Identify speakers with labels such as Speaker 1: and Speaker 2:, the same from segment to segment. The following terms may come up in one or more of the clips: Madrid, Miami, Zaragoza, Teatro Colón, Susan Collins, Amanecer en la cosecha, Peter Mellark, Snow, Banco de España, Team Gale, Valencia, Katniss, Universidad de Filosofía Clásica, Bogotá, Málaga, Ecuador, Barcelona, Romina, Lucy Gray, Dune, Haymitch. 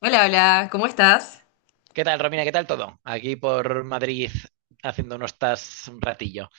Speaker 1: Hola, hola, ¿cómo estás?
Speaker 2: ¿Qué tal, Romina? ¿Qué tal todo? Aquí por Madrid haciendo unos tas un ratillo.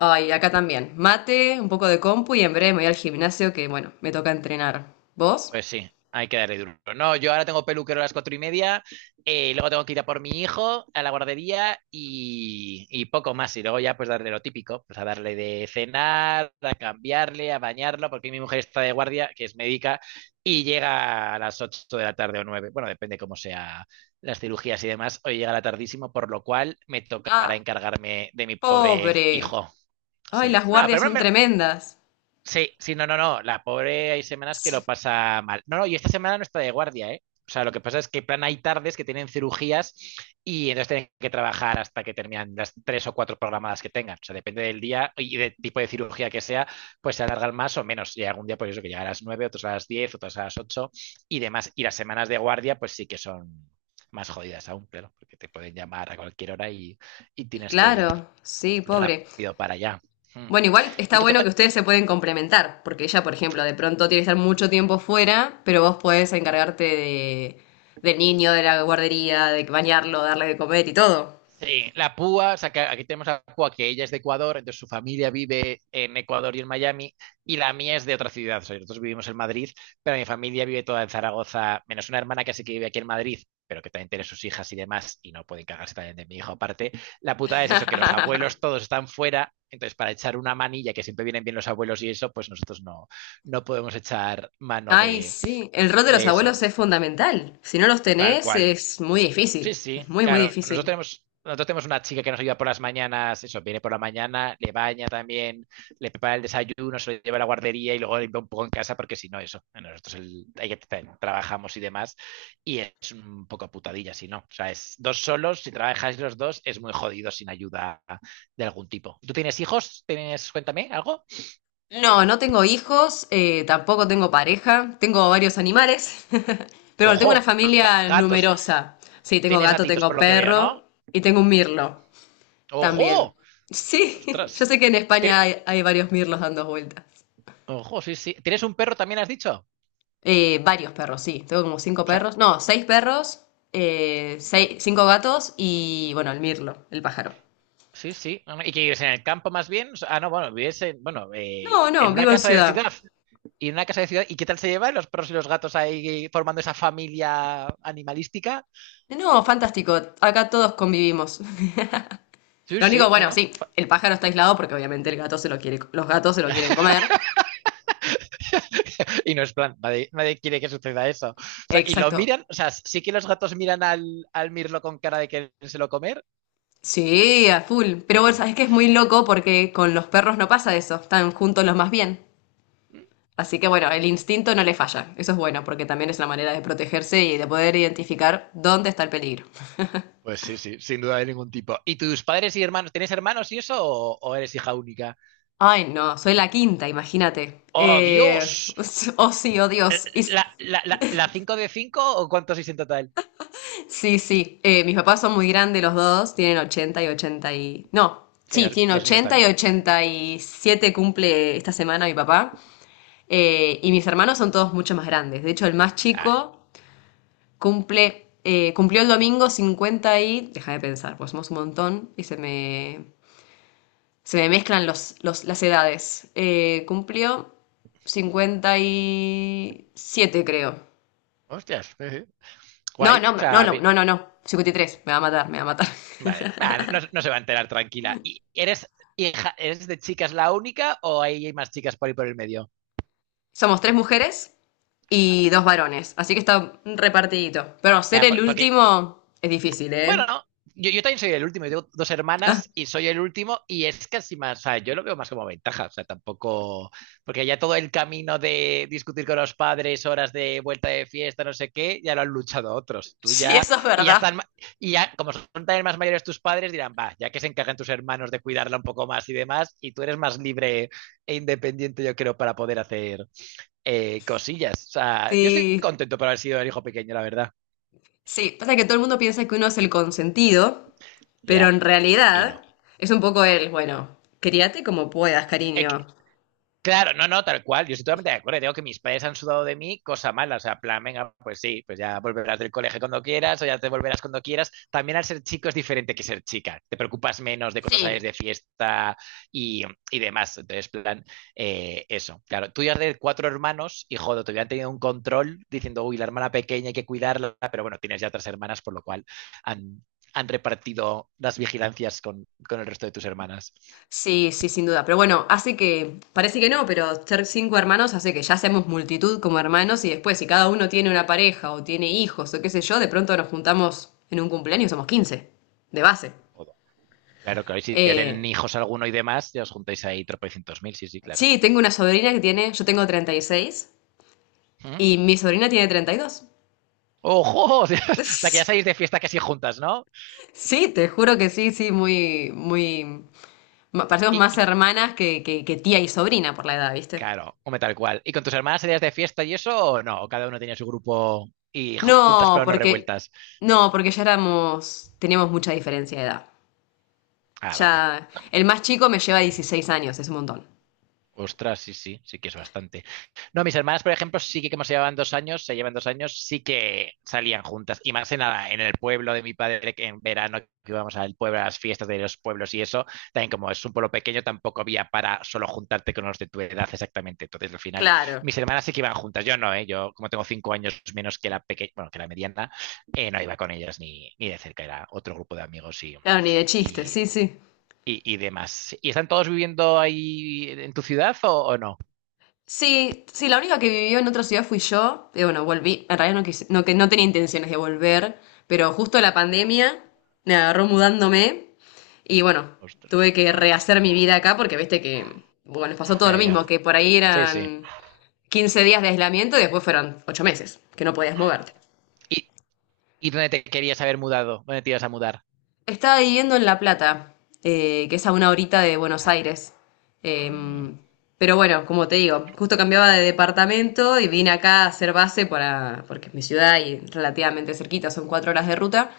Speaker 1: Ay, acá también. Mate, un poco de compu y en breve me voy al gimnasio que, bueno, me toca entrenar. ¿Vos?
Speaker 2: Pues sí, hay que darle duro. No, yo ahora tengo peluquero a las 4:30, luego tengo que ir a por mi hijo a la guardería y poco más. Y luego ya pues darle lo típico, pues a darle de cenar, a cambiarle, a bañarlo, porque mi mujer está de guardia, que es médica, y llega a las ocho de la tarde o nueve. Bueno, depende cómo sea las cirugías y demás. Hoy llega la tardísimo, por lo cual me tocará
Speaker 1: Ah,
Speaker 2: encargarme de mi pobre
Speaker 1: pobre.
Speaker 2: hijo.
Speaker 1: Ay,
Speaker 2: Sí,
Speaker 1: las
Speaker 2: no,
Speaker 1: guardias
Speaker 2: pero
Speaker 1: son
Speaker 2: me-
Speaker 1: tremendas.
Speaker 2: sí, sí, no, no, no. La pobre hay semanas que
Speaker 1: Sí.
Speaker 2: lo pasa mal. No, no, y esta semana no está de guardia, ¿eh? O sea, lo que pasa es que en plan hay tardes que tienen cirugías y entonces tienen que trabajar hasta que terminan las tres o cuatro programadas que tengan. O sea, depende del día y del tipo de cirugía que sea, pues se alargan más o menos. Y algún día, pues eso, que llega a las nueve, otros a las diez, otros a las ocho y demás. Y las semanas de guardia, pues sí que son más jodidas aún, claro, porque te pueden llamar a cualquier hora y tienes que ir
Speaker 1: Claro, sí, pobre.
Speaker 2: rápido para allá. Mm.
Speaker 1: Bueno, igual
Speaker 2: ¿Y
Speaker 1: está
Speaker 2: tú qué
Speaker 1: bueno que
Speaker 2: tal?
Speaker 1: ustedes se pueden complementar, porque ella, por ejemplo, de pronto tiene que estar mucho tiempo fuera, pero vos podés encargarte de, del niño, de la guardería, de bañarlo, darle de comer y todo.
Speaker 2: Sí, la púa, o sea, que aquí tenemos a la púa que ella es de Ecuador, entonces su familia vive en Ecuador y en Miami, y la mía es de otra ciudad. O sea, nosotros vivimos en Madrid, pero mi familia vive toda en Zaragoza, menos una hermana que sí que vive aquí en Madrid, pero que también tiene sus hijas y demás, y no pueden cagarse también de mi hijo aparte. La putada es eso, que los abuelos todos están fuera, entonces para echar una manilla, que siempre vienen bien los abuelos y eso, pues nosotros no, no podemos echar mano
Speaker 1: Ay, sí, el rol de los
Speaker 2: de eso.
Speaker 1: abuelos es fundamental. Si no los
Speaker 2: Tal
Speaker 1: tenés,
Speaker 2: cual.
Speaker 1: es muy
Speaker 2: Sí,
Speaker 1: difícil.
Speaker 2: sí,
Speaker 1: Es muy, muy
Speaker 2: claro.
Speaker 1: difícil.
Speaker 2: Nosotros tenemos una chica que nos ayuda por las mañanas, eso, viene por la mañana, le baña también, le prepara el desayuno, se lo lleva a la guardería y luego limpia un poco en casa porque si no, eso, nosotros el- ahí que tra- trabajamos y demás y es un poco putadilla si no. O sea, es dos solos, si trabajáis los dos es muy jodido sin ayuda de algún tipo. ¿Tú tienes hijos? ¿Tienes, cuéntame, algo?
Speaker 1: No, no tengo hijos, tampoco tengo pareja, tengo varios animales, pero bueno, tengo una familia
Speaker 2: Gatos,
Speaker 1: numerosa. Sí, tengo
Speaker 2: tienes
Speaker 1: gato,
Speaker 2: gatitos por
Speaker 1: tengo
Speaker 2: lo que veo,
Speaker 1: perro
Speaker 2: ¿no?
Speaker 1: y tengo un mirlo también.
Speaker 2: Ojo,
Speaker 1: Sí, yo
Speaker 2: ostras.
Speaker 1: sé que en España
Speaker 2: Tiene-
Speaker 1: hay, hay varios mirlos dando vueltas.
Speaker 2: Ojo, sí, sí. ¿Tienes un perro también, has dicho?
Speaker 1: Varios perros, sí. Tengo como cinco
Speaker 2: O sea,
Speaker 1: perros, no, seis perros, cinco gatos y bueno, el mirlo, el pájaro.
Speaker 2: sí, sí. No, no, y que vives en el campo más bien. O sea, ah, no, bueno, vives en, bueno,
Speaker 1: No, no,
Speaker 2: en una
Speaker 1: vivo en
Speaker 2: casa de
Speaker 1: ciudad.
Speaker 2: ciudad. Y en una casa de ciudad. ¿Y qué tal se llevan los perros y los gatos ahí formando esa familia animalística?
Speaker 1: No, fantástico. Acá todos convivimos.
Speaker 2: Sí,
Speaker 1: Lo único,
Speaker 2: sí, no,
Speaker 1: bueno,
Speaker 2: no.
Speaker 1: sí,
Speaker 2: fa-
Speaker 1: el pájaro está aislado porque obviamente el gato se lo quiere, los gatos se lo quieren comer.
Speaker 2: Y no es plan, nadie, nadie quiere que suceda eso. O sea, y lo
Speaker 1: Exacto.
Speaker 2: miran, o sea, sí que los gatos miran al, al mirlo con cara de querérselo comer.
Speaker 1: Sí, a full.
Speaker 2: Sí,
Speaker 1: Pero bueno,
Speaker 2: sí.
Speaker 1: sabes que es muy loco porque con los perros no pasa eso. Están juntos los más bien.
Speaker 2: Mm.
Speaker 1: Así que bueno, el instinto no le falla. Eso es bueno porque también es la manera de protegerse y de poder identificar dónde está el peligro.
Speaker 2: Pues sí, sí, sin duda de ningún tipo. ¿Y tus padres y hermanos, tienes hermanos y eso o eres hija única?
Speaker 1: Ay, no, soy la quinta, imagínate.
Speaker 2: ¡Oh, Dios!
Speaker 1: Oh sí, oh Dios.
Speaker 2: ¿La 5 de 5 o cuántos hice en total?
Speaker 1: Sí, sí. Mis papás son muy grandes los dos, tienen 80 y 80 y... No,
Speaker 2: Sí,
Speaker 1: sí, tienen
Speaker 2: los míos
Speaker 1: 80 y
Speaker 2: también.
Speaker 1: 87 cumple esta semana mi papá. Y mis hermanos son todos mucho más grandes. De hecho, el más
Speaker 2: Ah,
Speaker 1: chico cumple, cumplió el domingo 50 y... Deja de pensar, pues somos un montón y se me mezclan las edades. Cumplió 57 creo.
Speaker 2: hostias, sí, sí.
Speaker 1: No,
Speaker 2: Guay.
Speaker 1: no,
Speaker 2: O
Speaker 1: no,
Speaker 2: sea,
Speaker 1: no,
Speaker 2: bien.
Speaker 1: no, no, no. 53. Me va a matar, me va a matar.
Speaker 2: Vale. Ah, no, no se va a enterar tranquila. ¿Y eres hija, eres de chicas la única o hay más chicas por ahí por el medio?
Speaker 1: Somos tres mujeres
Speaker 2: Ah,
Speaker 1: y dos
Speaker 2: vale.
Speaker 1: varones, así que está repartidito. Pero ser el
Speaker 2: Porque
Speaker 1: último es difícil,
Speaker 2: bueno,
Speaker 1: ¿eh?
Speaker 2: yo también soy el último, yo tengo dos
Speaker 1: Ah,
Speaker 2: hermanas y soy el último y es casi más, o sea, yo lo veo más como ventaja, o sea, tampoco, porque ya todo el camino de discutir con los padres, horas de vuelta de fiesta, no sé qué, ya lo han luchado otros, tú
Speaker 1: sí,
Speaker 2: ya,
Speaker 1: eso es
Speaker 2: y ya
Speaker 1: verdad.
Speaker 2: están, y ya, como son también más mayores tus padres, dirán, va, ya que se encargan tus hermanos de cuidarla un poco más y demás, y tú eres más libre e independiente, yo creo, para poder hacer cosillas, o sea, yo estoy
Speaker 1: Sí,
Speaker 2: contento por haber sido el hijo pequeño, la verdad,
Speaker 1: sí. Pasa que todo el mundo piensa que uno es el consentido, pero
Speaker 2: ya,
Speaker 1: en
Speaker 2: y
Speaker 1: realidad
Speaker 2: no.
Speaker 1: es un poco el, bueno, críate como puedas,
Speaker 2: Eh,
Speaker 1: cariño.
Speaker 2: Claro, no, no, tal cual. Yo estoy totalmente de acuerdo. Digo que mis padres han sudado de mí, cosa mala. O sea, plan, venga, pues sí, pues ya volverás del colegio cuando quieras o ya te volverás cuando quieras. También al ser chico es diferente que ser chica. Te preocupas menos de cuando sales
Speaker 1: Sí.
Speaker 2: de fiesta y, y demás. Entonces, plan, eso. Claro, tú ya de cuatro hermanos y joder, te hubieran tenido un control diciendo, uy, la hermana pequeña hay que cuidarla, pero bueno, tienes ya otras hermanas, por lo cual han, han repartido las vigilancias con el resto de tus hermanas.
Speaker 1: Sí, sí, sin duda. Pero bueno, hace que, parece que no, pero ser cinco hermanos hace que ya seamos multitud como hermanos y después si cada uno tiene una pareja o tiene hijos o qué sé yo, de pronto nos juntamos en un cumpleaños, somos quince de base.
Speaker 2: Claro, que hoy si ya tienen
Speaker 1: Eh,
Speaker 2: hijos alguno y demás, ya os juntáis ahí tropecientos mil, sí, sí, claro.
Speaker 1: sí, tengo una sobrina que tiene, yo tengo treinta y seis
Speaker 2: ¿Mm?
Speaker 1: y mi sobrina tiene 32.
Speaker 2: ¡Ojo! O sea, que ya salís de fiesta casi juntas, ¿no?
Speaker 1: Sí, te juro que sí, sí, muy, muy, parecemos
Speaker 2: Y,
Speaker 1: más
Speaker 2: y
Speaker 1: hermanas que tía y sobrina por la edad, ¿viste?
Speaker 2: claro, hombre, tal cual. ¿Y con tus hermanas salías de fiesta y eso o no? ¿O cada uno tenía su grupo y juntas
Speaker 1: No,
Speaker 2: pero no
Speaker 1: porque
Speaker 2: revueltas?
Speaker 1: no, porque ya éramos, teníamos mucha diferencia de edad.
Speaker 2: Ah, vale.
Speaker 1: Ya, el más chico me lleva 16 años, es un montón.
Speaker 2: Ostras, sí, sí, sí que es bastante. No, mis hermanas, por ejemplo, sí que como se llevaban 2 años, se llevan 2 años, sí que salían juntas. Y más en, en el pueblo de mi padre, que en verano que íbamos al pueblo, a las fiestas de los pueblos y eso, también como es un pueblo pequeño, tampoco había para solo juntarte con los de tu edad exactamente. Entonces, al final,
Speaker 1: Claro,
Speaker 2: mis hermanas sí que iban juntas. Yo no, ¿eh? Yo, como tengo 5 años menos que la pequeña, bueno, que la mediana, no iba con ellas ni de cerca, era otro grupo de amigos
Speaker 1: claro, ni de chiste,
Speaker 2: y,
Speaker 1: sí, sí.
Speaker 2: y demás. ¿Y están todos viviendo ahí en tu ciudad o no?
Speaker 1: Sí, sí, la única que vivió en otra ciudad fui yo. Y bueno, volví. En realidad no, no, que no tenía intenciones de volver, pero justo la pandemia me agarró mudándome. Y bueno,
Speaker 2: Ostras.
Speaker 1: tuve que rehacer mi vida acá porque viste que, bueno, nos pasó todo lo
Speaker 2: Ya,
Speaker 1: mismo,
Speaker 2: ya.
Speaker 1: que por ahí
Speaker 2: Sí, sí.
Speaker 1: eran 15 días de aislamiento y después fueron 8 meses, que no podías moverte.
Speaker 2: ¿Y, y dónde te querías haber mudado? ¿Dónde te ibas a mudar?
Speaker 1: Estaba viviendo en La Plata, que es a una horita de Buenos Aires.
Speaker 2: Mm,
Speaker 1: Em, pero bueno, como te digo, justo cambiaba de departamento y vine acá a hacer base para, porque es mi ciudad y relativamente cerquita, son cuatro horas de ruta.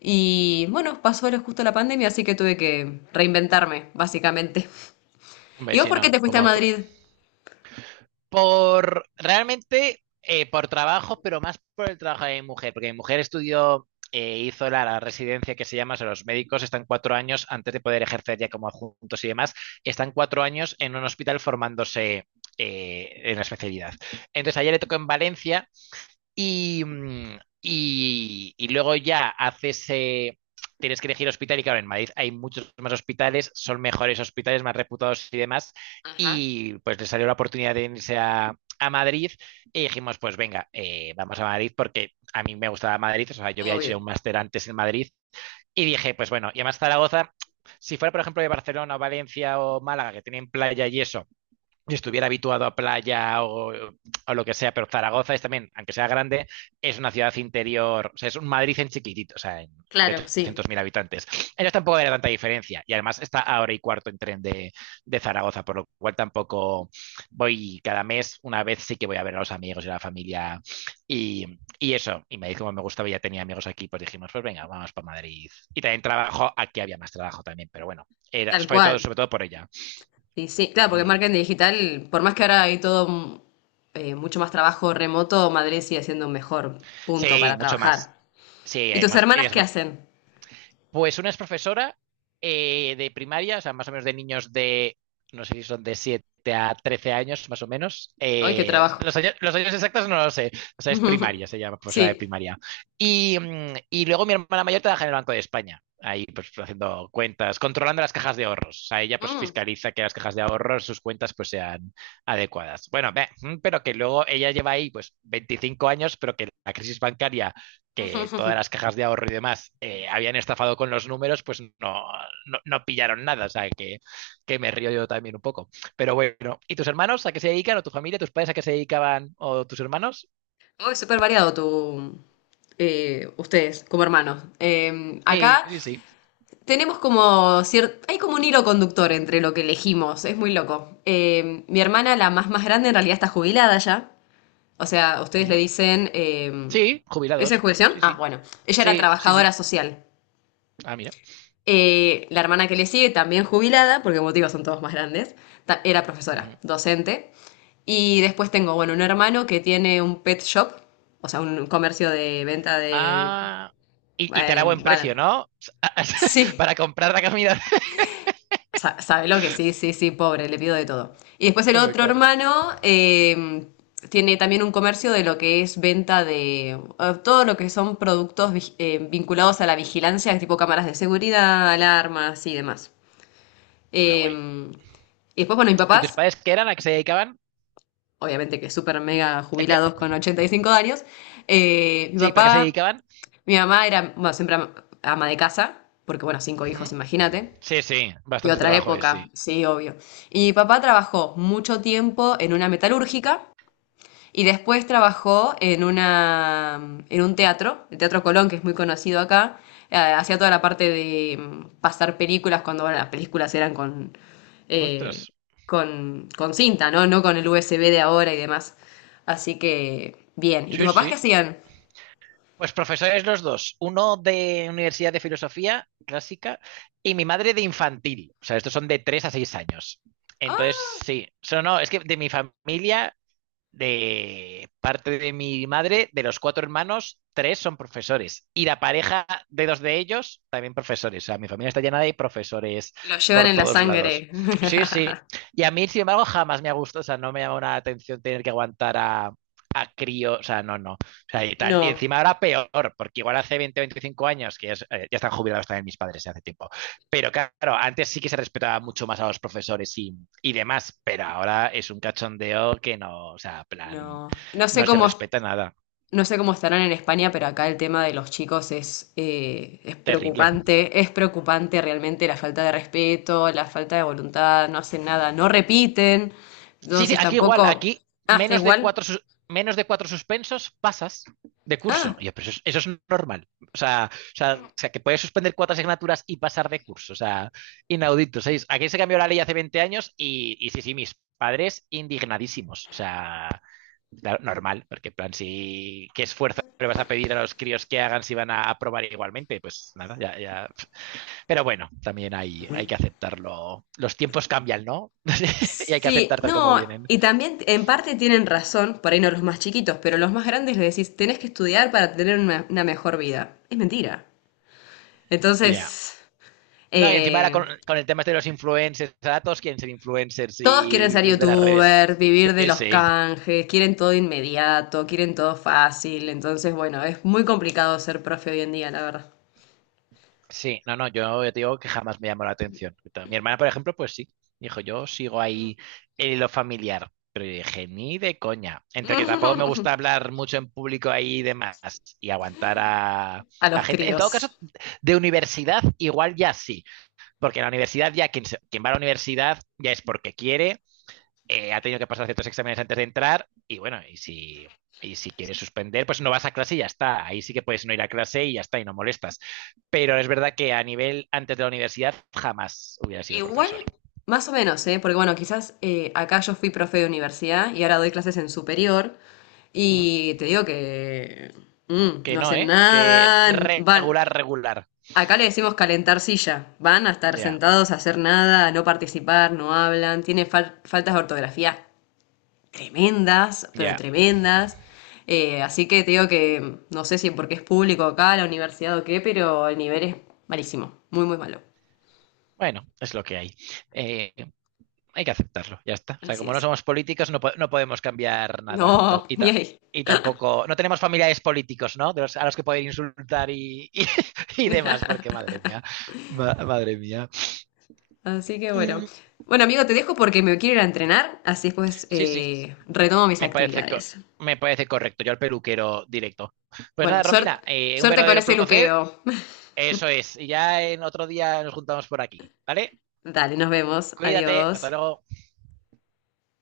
Speaker 1: Y bueno, justo la pandemia, así que tuve que reinventarme, básicamente.
Speaker 2: hombre,
Speaker 1: ¿Y vos
Speaker 2: sí,
Speaker 1: por qué
Speaker 2: no,
Speaker 1: te fuiste a
Speaker 2: como todo.
Speaker 1: Madrid?
Speaker 2: Por, realmente, por trabajo, pero más por el trabajo de mi mujer, porque mi mujer estudió, hizo la residencia que se llama, o sea, los médicos están 4 años, antes de poder ejercer ya como adjuntos y demás, están cuatro años en un hospital formándose en la especialidad. Entonces, ayer le tocó en Valencia. Y, y luego ya haces, tienes que elegir hospital y claro, en Madrid hay muchos más hospitales, son mejores hospitales, más reputados y demás.
Speaker 1: Ajá,
Speaker 2: Y pues le salió la oportunidad de irse a Madrid y dijimos, pues venga, vamos a Madrid porque a mí me gustaba Madrid, o sea, yo había hecho ya un
Speaker 1: obvio.
Speaker 2: máster antes en Madrid y dije, pues bueno, y además Zaragoza, si fuera por ejemplo de Barcelona o Valencia o Málaga, que tienen playa y eso yo estuviera habituado a playa lo que sea, pero Zaragoza es también, aunque sea grande, es una ciudad interior, o sea, es un Madrid en chiquitito, o sea, en, de
Speaker 1: Claro, sí,
Speaker 2: 800.000 habitantes. Ellos tampoco era tanta diferencia y además está a hora y cuarto en tren de, Zaragoza, por lo cual tampoco voy cada mes, una vez sí que voy a ver a los amigos y a la familia y eso, y me dijo como me gustaba, y ya tenía amigos aquí, pues dijimos, pues venga, vamos por Madrid. Y también trabajo, aquí había más trabajo también, pero bueno, era,
Speaker 1: tal cual.
Speaker 2: sobre todo por ella.
Speaker 1: Sí, sí, claro, porque marketing digital, por más que ahora hay todo mucho más trabajo remoto, Madrid sigue siendo un mejor punto
Speaker 2: Sí,
Speaker 1: para
Speaker 2: mucho más.
Speaker 1: trabajar.
Speaker 2: Sí,
Speaker 1: ¿Y
Speaker 2: hay
Speaker 1: tus
Speaker 2: más,
Speaker 1: hermanas
Speaker 2: ellas
Speaker 1: qué
Speaker 2: más.
Speaker 1: hacen?
Speaker 2: Pues una es profesora de primaria, o sea, más o menos de niños de, no sé si son de 7 a 13 años, más o menos.
Speaker 1: ¡Ay, qué trabajo!
Speaker 2: Los años exactos no lo sé. O sea, es primaria, se llama profesora de
Speaker 1: Sí.
Speaker 2: primaria. Y, y luego mi hermana mayor trabaja en el Banco de España. Ahí, pues, haciendo cuentas, controlando las cajas de ahorros. O sea, ella, pues,
Speaker 1: Mm.
Speaker 2: fiscaliza que las cajas de ahorros, sus cuentas, pues, sean adecuadas. Bueno, ve, pero que luego ella lleva ahí, pues, 25 años, pero que la crisis bancaria que todas las cajas de ahorro y demás habían estafado con los números, pues no, no, no pillaron nada. O sea, me río yo también un poco. Pero bueno, ¿y tus hermanos a qué se dedican? ¿O tu familia, tus padres a qué se dedicaban? ¿O tus hermanos?
Speaker 1: Oh, es súper variado tu, ustedes como hermanos.
Speaker 2: Sí,
Speaker 1: Acá
Speaker 2: sí. Sí.
Speaker 1: tenemos como cierto, hay como un hilo conductor entre lo que elegimos, es muy loco. Mi hermana, la más más grande, en realidad está jubilada ya. O sea, ustedes le
Speaker 2: Ujú.
Speaker 1: dicen.
Speaker 2: Sí,
Speaker 1: ¿Esa es
Speaker 2: jubilados.
Speaker 1: jubilación?
Speaker 2: Sí,
Speaker 1: Ah,
Speaker 2: sí.
Speaker 1: bueno. Ella era
Speaker 2: Sí, sí,
Speaker 1: trabajadora
Speaker 2: sí.
Speaker 1: social.
Speaker 2: Ah, mira.
Speaker 1: La hermana que le sigue, también jubilada, porque motivos son todos más grandes, era profesora,
Speaker 2: Ujú.
Speaker 1: docente. Y después tengo, bueno, un hermano que tiene un pet shop, o sea, un comercio de venta de.
Speaker 2: Ah, y te da
Speaker 1: eh,
Speaker 2: buen precio,
Speaker 1: bana-
Speaker 2: ¿no?
Speaker 1: sí,
Speaker 2: Para comprar la comida.
Speaker 1: Sabe lo que sí, sí, sí, pobre, le pido de todo. Y después el
Speaker 2: Hombre,
Speaker 1: otro
Speaker 2: claro.
Speaker 1: hermano tiene también un comercio de lo que es venta de todo lo que son productos vinculados a la vigilancia, tipo cámaras de seguridad, alarmas y demás.
Speaker 2: Ah,
Speaker 1: Eh,
Speaker 2: guay.
Speaker 1: y después, bueno, mis
Speaker 2: ¿Y tus
Speaker 1: papás,
Speaker 2: padres qué eran? ¿A qué se dedicaban?
Speaker 1: obviamente que súper mega
Speaker 2: ¿El qué?
Speaker 1: jubilados con 85 años, eh, mi
Speaker 2: Sí, ¿para qué se
Speaker 1: papá,
Speaker 2: dedicaban?
Speaker 1: mi mamá era, bueno, siempre ama de casa, porque bueno, cinco hijos, imagínate.
Speaker 2: Sí, sí,
Speaker 1: Y
Speaker 2: bastante
Speaker 1: otra
Speaker 2: trabajo es,
Speaker 1: época,
Speaker 2: sí.
Speaker 1: sí, obvio. Y mi papá trabajó mucho tiempo en una metalúrgica y después trabajó en una, en un teatro, el Teatro Colón, que es muy conocido acá. Hacía toda la parte de pasar películas cuando, bueno, las películas eran con, eh,
Speaker 2: Ostras.
Speaker 1: con cinta, ¿no? No con el USB de ahora y demás. Así que, bien. ¿Y tus
Speaker 2: Sí,
Speaker 1: papás qué
Speaker 2: sí.
Speaker 1: hacían?
Speaker 2: Pues profesores los dos, uno de Universidad de Filosofía Clásica y mi madre de infantil. O sea, estos son de 3 a 6 años.
Speaker 1: Ah,
Speaker 2: Entonces, sí. So, no, es que de mi familia de parte de mi madre, de los cuatro hermanos, tres son profesores. Y la pareja de dos de ellos, también profesores. O sea, mi familia está llena de profesores
Speaker 1: lo llevan
Speaker 2: por
Speaker 1: en la
Speaker 2: todos lados.
Speaker 1: sangre.
Speaker 2: Sí, sí. Y a mí, sin embargo, jamás me ha gustado. O sea, no me llama la atención tener que aguantar a crío. O sea, no, no. O sea, y tal. Y
Speaker 1: No,
Speaker 2: encima ahora peor, porque igual hace 20 25 años, ya están jubilados también mis padres hace tiempo. Pero claro, antes sí que se respetaba mucho más a los profesores y demás, pero ahora es un cachondeo que no, o sea, plan,
Speaker 1: no.
Speaker 2: no se respeta nada.
Speaker 1: No sé cómo estarán en España, pero acá el tema de los chicos
Speaker 2: Terrible.
Speaker 1: es preocupante realmente la falta de respeto, la falta de voluntad, no hacen nada, no repiten,
Speaker 2: Sí, sí,
Speaker 1: entonces
Speaker 2: aquí igual,
Speaker 1: tampoco...
Speaker 2: aquí
Speaker 1: Ah, está igual.
Speaker 2: menos de cuatro suspensos pasas de
Speaker 1: Ah,
Speaker 2: curso. Y yo, pero eso, eso es normal. O sea, o sea, que puedes suspender cuatro asignaturas y pasar de curso. O sea, inaudito. ¿Sabéis? Aquí se cambió la ley hace 20 años y sí, sí, mis padres indignadísimos. O sea, claro, normal, porque en plan, si qué esfuerzo le vas a pedir a los críos que hagan si van a aprobar igualmente, pues nada, ya, ya. Pero bueno, también hay que aceptarlo. Los tiempos cambian, ¿no? Y hay que
Speaker 1: sí,
Speaker 2: aceptar tal como
Speaker 1: no,
Speaker 2: vienen.
Speaker 1: y también en parte tienen razón, por ahí no los más chiquitos, pero los más grandes les decís, tenés que estudiar para tener una mejor vida. Es mentira.
Speaker 2: Ya.
Speaker 1: Entonces,
Speaker 2: No, y encima ahora
Speaker 1: eh,
Speaker 2: con el tema este de los influencers, ahora todos quieren ser influencers
Speaker 1: todos
Speaker 2: y
Speaker 1: quieren ser
Speaker 2: vivir de las redes.
Speaker 1: youtubers, vivir de
Speaker 2: Sí,
Speaker 1: los
Speaker 2: sí.
Speaker 1: canjes, quieren todo inmediato, quieren todo fácil. Entonces, bueno, es muy complicado ser profe hoy en día, la verdad,
Speaker 2: Sí, no, no, yo te digo que jamás me llamó la atención. Mi hermana, por ejemplo, pues sí. Dijo, yo sigo ahí en lo familiar. Pero yo dije, ni de coña. Entre que tampoco me gusta hablar mucho en público ahí y demás. Y aguantar
Speaker 1: a
Speaker 2: a
Speaker 1: los
Speaker 2: gente. En todo caso,
Speaker 1: críos.
Speaker 2: de universidad igual ya sí. Porque en la universidad ya quien va a la universidad ya es porque quiere ha tenido que pasar ciertos exámenes antes de entrar y bueno, y si quieres suspender, pues no vas a clase y ya está. Ahí sí que puedes no ir a clase y ya está, y no molestas. Pero es verdad que a nivel antes de la universidad jamás hubiera sido
Speaker 1: Igual,
Speaker 2: profesor.
Speaker 1: más o menos, ¿eh? Porque bueno, quizás acá yo fui profe de universidad y ahora doy clases en superior
Speaker 2: ¿Mm?
Speaker 1: y te digo que
Speaker 2: Que
Speaker 1: no
Speaker 2: no,
Speaker 1: hacen
Speaker 2: ¿eh? Que
Speaker 1: nada, van,
Speaker 2: regular, regular.
Speaker 1: acá le decimos calentar silla, van a estar
Speaker 2: Ya,
Speaker 1: sentados a hacer nada, a no participar, no hablan, tienen faltas de ortografía tremendas, pero
Speaker 2: ya.
Speaker 1: tremendas. Así que te digo que no sé si porque es público acá, la universidad o qué, pero el nivel es malísimo, muy, muy malo.
Speaker 2: Bueno, es lo que hay. Eh, Hay que aceptarlo, ya está. O sea,
Speaker 1: Así
Speaker 2: como no
Speaker 1: es.
Speaker 2: somos políticos, no podemos cambiar nada.
Speaker 1: No, ni ahí.
Speaker 2: Y tampoco, no tenemos familiares políticos, ¿no? A los que poder insultar y, y demás, porque madre mía, madre mía.
Speaker 1: Así que bueno.
Speaker 2: Mm,
Speaker 1: Bueno, amigo, te dejo porque me quiero ir a entrenar, así después
Speaker 2: sí, sí,
Speaker 1: retomo mis
Speaker 2: me parece, co-
Speaker 1: actividades.
Speaker 2: me parece correcto. Yo al peluquero directo. Pues
Speaker 1: Bueno,
Speaker 2: nada, Romina,
Speaker 1: suerte,
Speaker 2: un
Speaker 1: suerte con
Speaker 2: verdadero
Speaker 1: ese
Speaker 2: placer.
Speaker 1: luqueo.
Speaker 2: Eso es. Y ya en otro día nos juntamos por aquí, ¿vale?
Speaker 1: Dale, nos vemos.
Speaker 2: Cuídate, hasta
Speaker 1: Adiós.
Speaker 2: luego.